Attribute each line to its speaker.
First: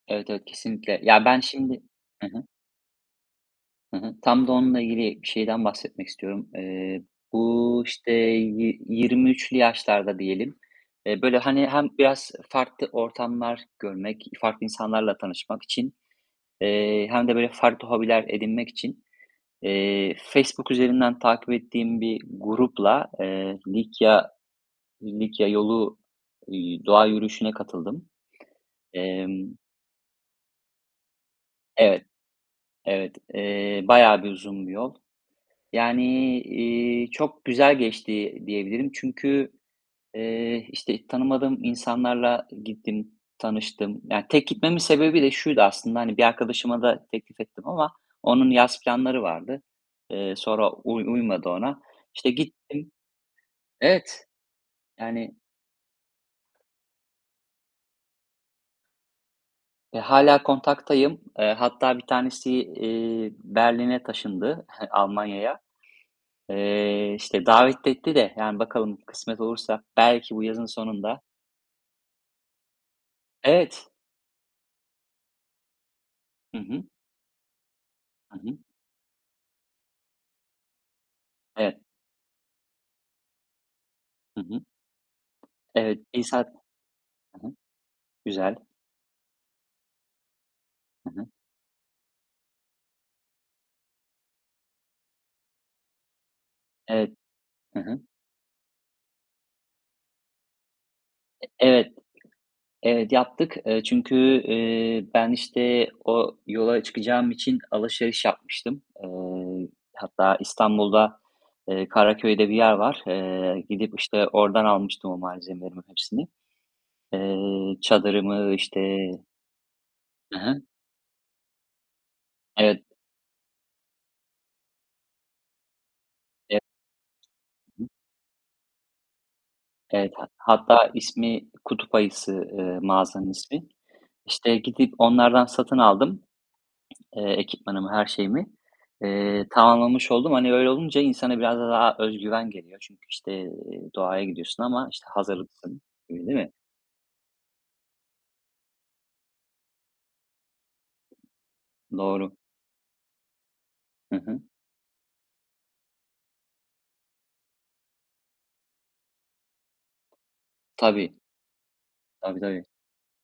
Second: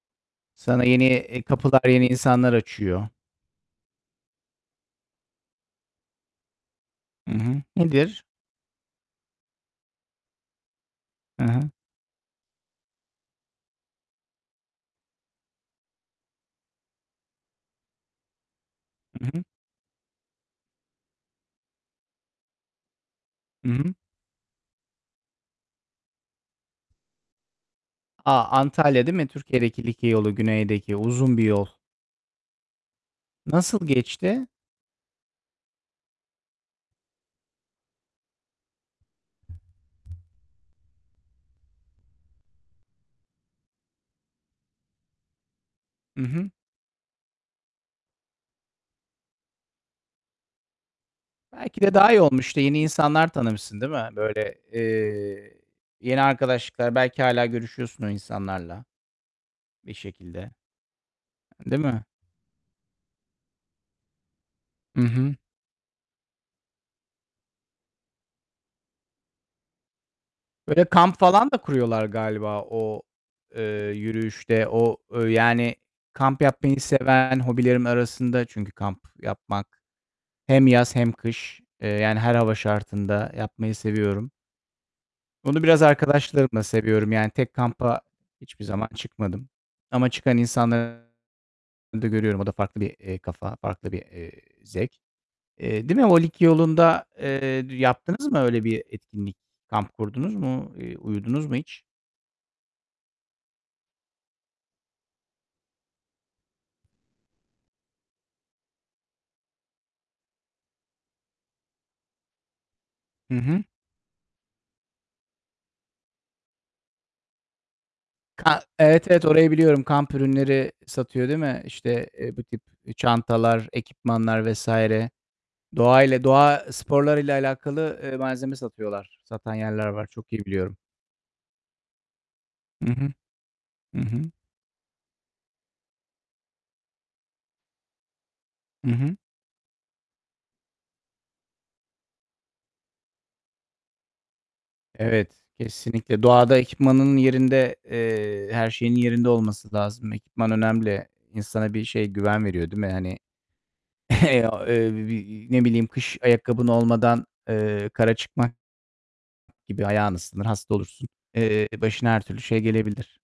Speaker 1: Evet, evet
Speaker 2: Sana
Speaker 1: kesinlikle.
Speaker 2: yeni,
Speaker 1: Ya, ben
Speaker 2: eee,
Speaker 1: şimdi
Speaker 2: kapılar yeni
Speaker 1: Hı hı.
Speaker 2: insanlar açıyor.
Speaker 1: Hı hı, tam da onunla ilgili bir şeyden bahsetmek istiyorum. Eee,
Speaker 2: Hı hı.
Speaker 1: bu işte
Speaker 2: Nedir?
Speaker 1: yi 23'lü yaşlarda diyelim, eee, böyle
Speaker 2: Hı
Speaker 1: hani
Speaker 2: hı.
Speaker 1: hem biraz farklı ortamlar görmek, farklı insanlarla tanışmak için, eee, hem de böyle farklı hobiler edinmek için,
Speaker 2: Hı hı.
Speaker 1: eee, Facebook üzerinden takip ettiğim bir grupla, eee,
Speaker 2: Hı hı.
Speaker 1: Likya Likya yolu, eee, doğa yürüyüşüne katıldım.
Speaker 2: A! Antalya değil mi?
Speaker 1: Emm
Speaker 2: Türkiye'deki Likya yolu, güneydeki uzun bir yol.
Speaker 1: Evet. Evet, eee,
Speaker 2: Nasıl
Speaker 1: bayağı bir
Speaker 2: geçti?
Speaker 1: uzun bir yol, yani, eee, çok güzel geçti diyebilirim. Çünkü, eee, işte tanımadığım insanlarla gittim, tanıştım, yani, tek gitmemin sebebi de şuydu aslında, hani
Speaker 2: Hı
Speaker 1: bir
Speaker 2: hı.
Speaker 1: arkadaşıma da teklif ettim ama onun yaz planları vardı. Eee, sonra uy uymadı
Speaker 2: Belki
Speaker 1: ona.
Speaker 2: de daha iyi
Speaker 1: İşte
Speaker 2: olmuştu. Yeni
Speaker 1: gittim.
Speaker 2: insanlar tanımışsın, değil mi?
Speaker 1: Evet.
Speaker 2: Böyle,
Speaker 1: Yani
Speaker 2: eee, yeni arkadaşlıklar belki hâlâ görüşüyorsun o insanlarla bir
Speaker 1: eee, hâlâ
Speaker 2: şekilde,
Speaker 1: kontaktayım. Eee,
Speaker 2: değil
Speaker 1: hatta
Speaker 2: mi?
Speaker 1: bir tanesi, eee, Berlin'e taşındı
Speaker 2: Hı hı.
Speaker 1: Almanya'ya. Eee, işte davet etti de yani bakalım kısmet olursa belki bu yazın
Speaker 2: Böyle kamp
Speaker 1: sonunda
Speaker 2: falan da kuruyorlar galiba o, eee,
Speaker 1: Evet.
Speaker 2: yürüyüşte o yani kamp
Speaker 1: Hı
Speaker 2: yapmayı
Speaker 1: hı.
Speaker 2: seven hobilerim
Speaker 1: Hı
Speaker 2: arasında
Speaker 1: hı.
Speaker 2: çünkü kamp yapmak, hem yaz hem kış.
Speaker 1: Evet.
Speaker 2: Eee, yani her hava şartında yapmayı seviyorum.
Speaker 1: Hı hı.
Speaker 2: Onu biraz
Speaker 1: Evet, bir saat
Speaker 2: arkadaşlarımla seviyorum. Yani
Speaker 1: Hı hı.
Speaker 2: tek kampa
Speaker 1: Güzel.
Speaker 2: hiçbir zaman çıkmadım ama çıkan
Speaker 1: Hı
Speaker 2: insanları
Speaker 1: hı.
Speaker 2: da görüyorum. O da farklı, eee, bir kafa, farklı bir, eee, zevk. Eee, değil mi? O Likya yolunda,
Speaker 1: Evet.
Speaker 2: eee, d
Speaker 1: Hı hı.
Speaker 2: yaptınız mı öyle bir etkinlik? Kamp kurdunuz mu? Eee uyudunuz
Speaker 1: E
Speaker 2: mu hiç?
Speaker 1: evet, evet, yaptık. Eee çünkü, eee, ben işte o yola çıkacağım için alışveriş yapmıştım. Eee, hatta İstanbul'da, eee, Karaköy'de bir yer var.
Speaker 2: Hı hı.
Speaker 1: Eee, gidip işte oradan almıştım o malzemelerimin hepsini. Eee, çadırımı,
Speaker 2: Ka Evet,
Speaker 1: işte
Speaker 2: evet orayı biliyorum. Kamp
Speaker 1: Hı hı.
Speaker 2: ürünleri satıyor değil mi? İşte, eee, bu tip,
Speaker 1: Evet.
Speaker 2: eee, çantalar, ekipmanlar vs. Doğa ile
Speaker 1: E
Speaker 2: doğa sporlarıyla
Speaker 1: Hı.
Speaker 2: alakalı, eee, malzeme satıyorlar. Satan yerler var.
Speaker 1: Evet. Hat
Speaker 2: Çok iyi biliyorum.
Speaker 1: hatta ismi "Kutup Ayısı," eee,
Speaker 2: Hı hı.
Speaker 1: mağazanın ismi.
Speaker 2: Hı hı.
Speaker 1: İşte gidip onlardan satın aldım, eee, ekipmanımı, her şeyimi,
Speaker 2: Hı hı.
Speaker 1: eee, tamamlamış oldum. Hani öyle olunca insana biraz da daha özgüven geliyor. Çünkü işte doğaya gidiyorsun ama işte
Speaker 2: Evet,
Speaker 1: hazırlıklısın
Speaker 2: kesinlikle.
Speaker 1: öyle, değil mi?
Speaker 2: Doğada ekipmanının yerinde, eee, her şeyin yerinde olması lazım. Ekipman önemli. İnsana bir şey,
Speaker 1: Doğru.
Speaker 2: güven veriyor değil mi, hani
Speaker 1: Hı hı.
Speaker 2: Eee, ne bileyim, kış ayakkabın olmadan, eee, kara çıkmak gibi ayağını ıslanır, hasta olursun.
Speaker 1: Tabii.
Speaker 2: Eee, başına her
Speaker 1: Tabii,
Speaker 2: türlü şey
Speaker 1: tabii.
Speaker 2: gelebilir.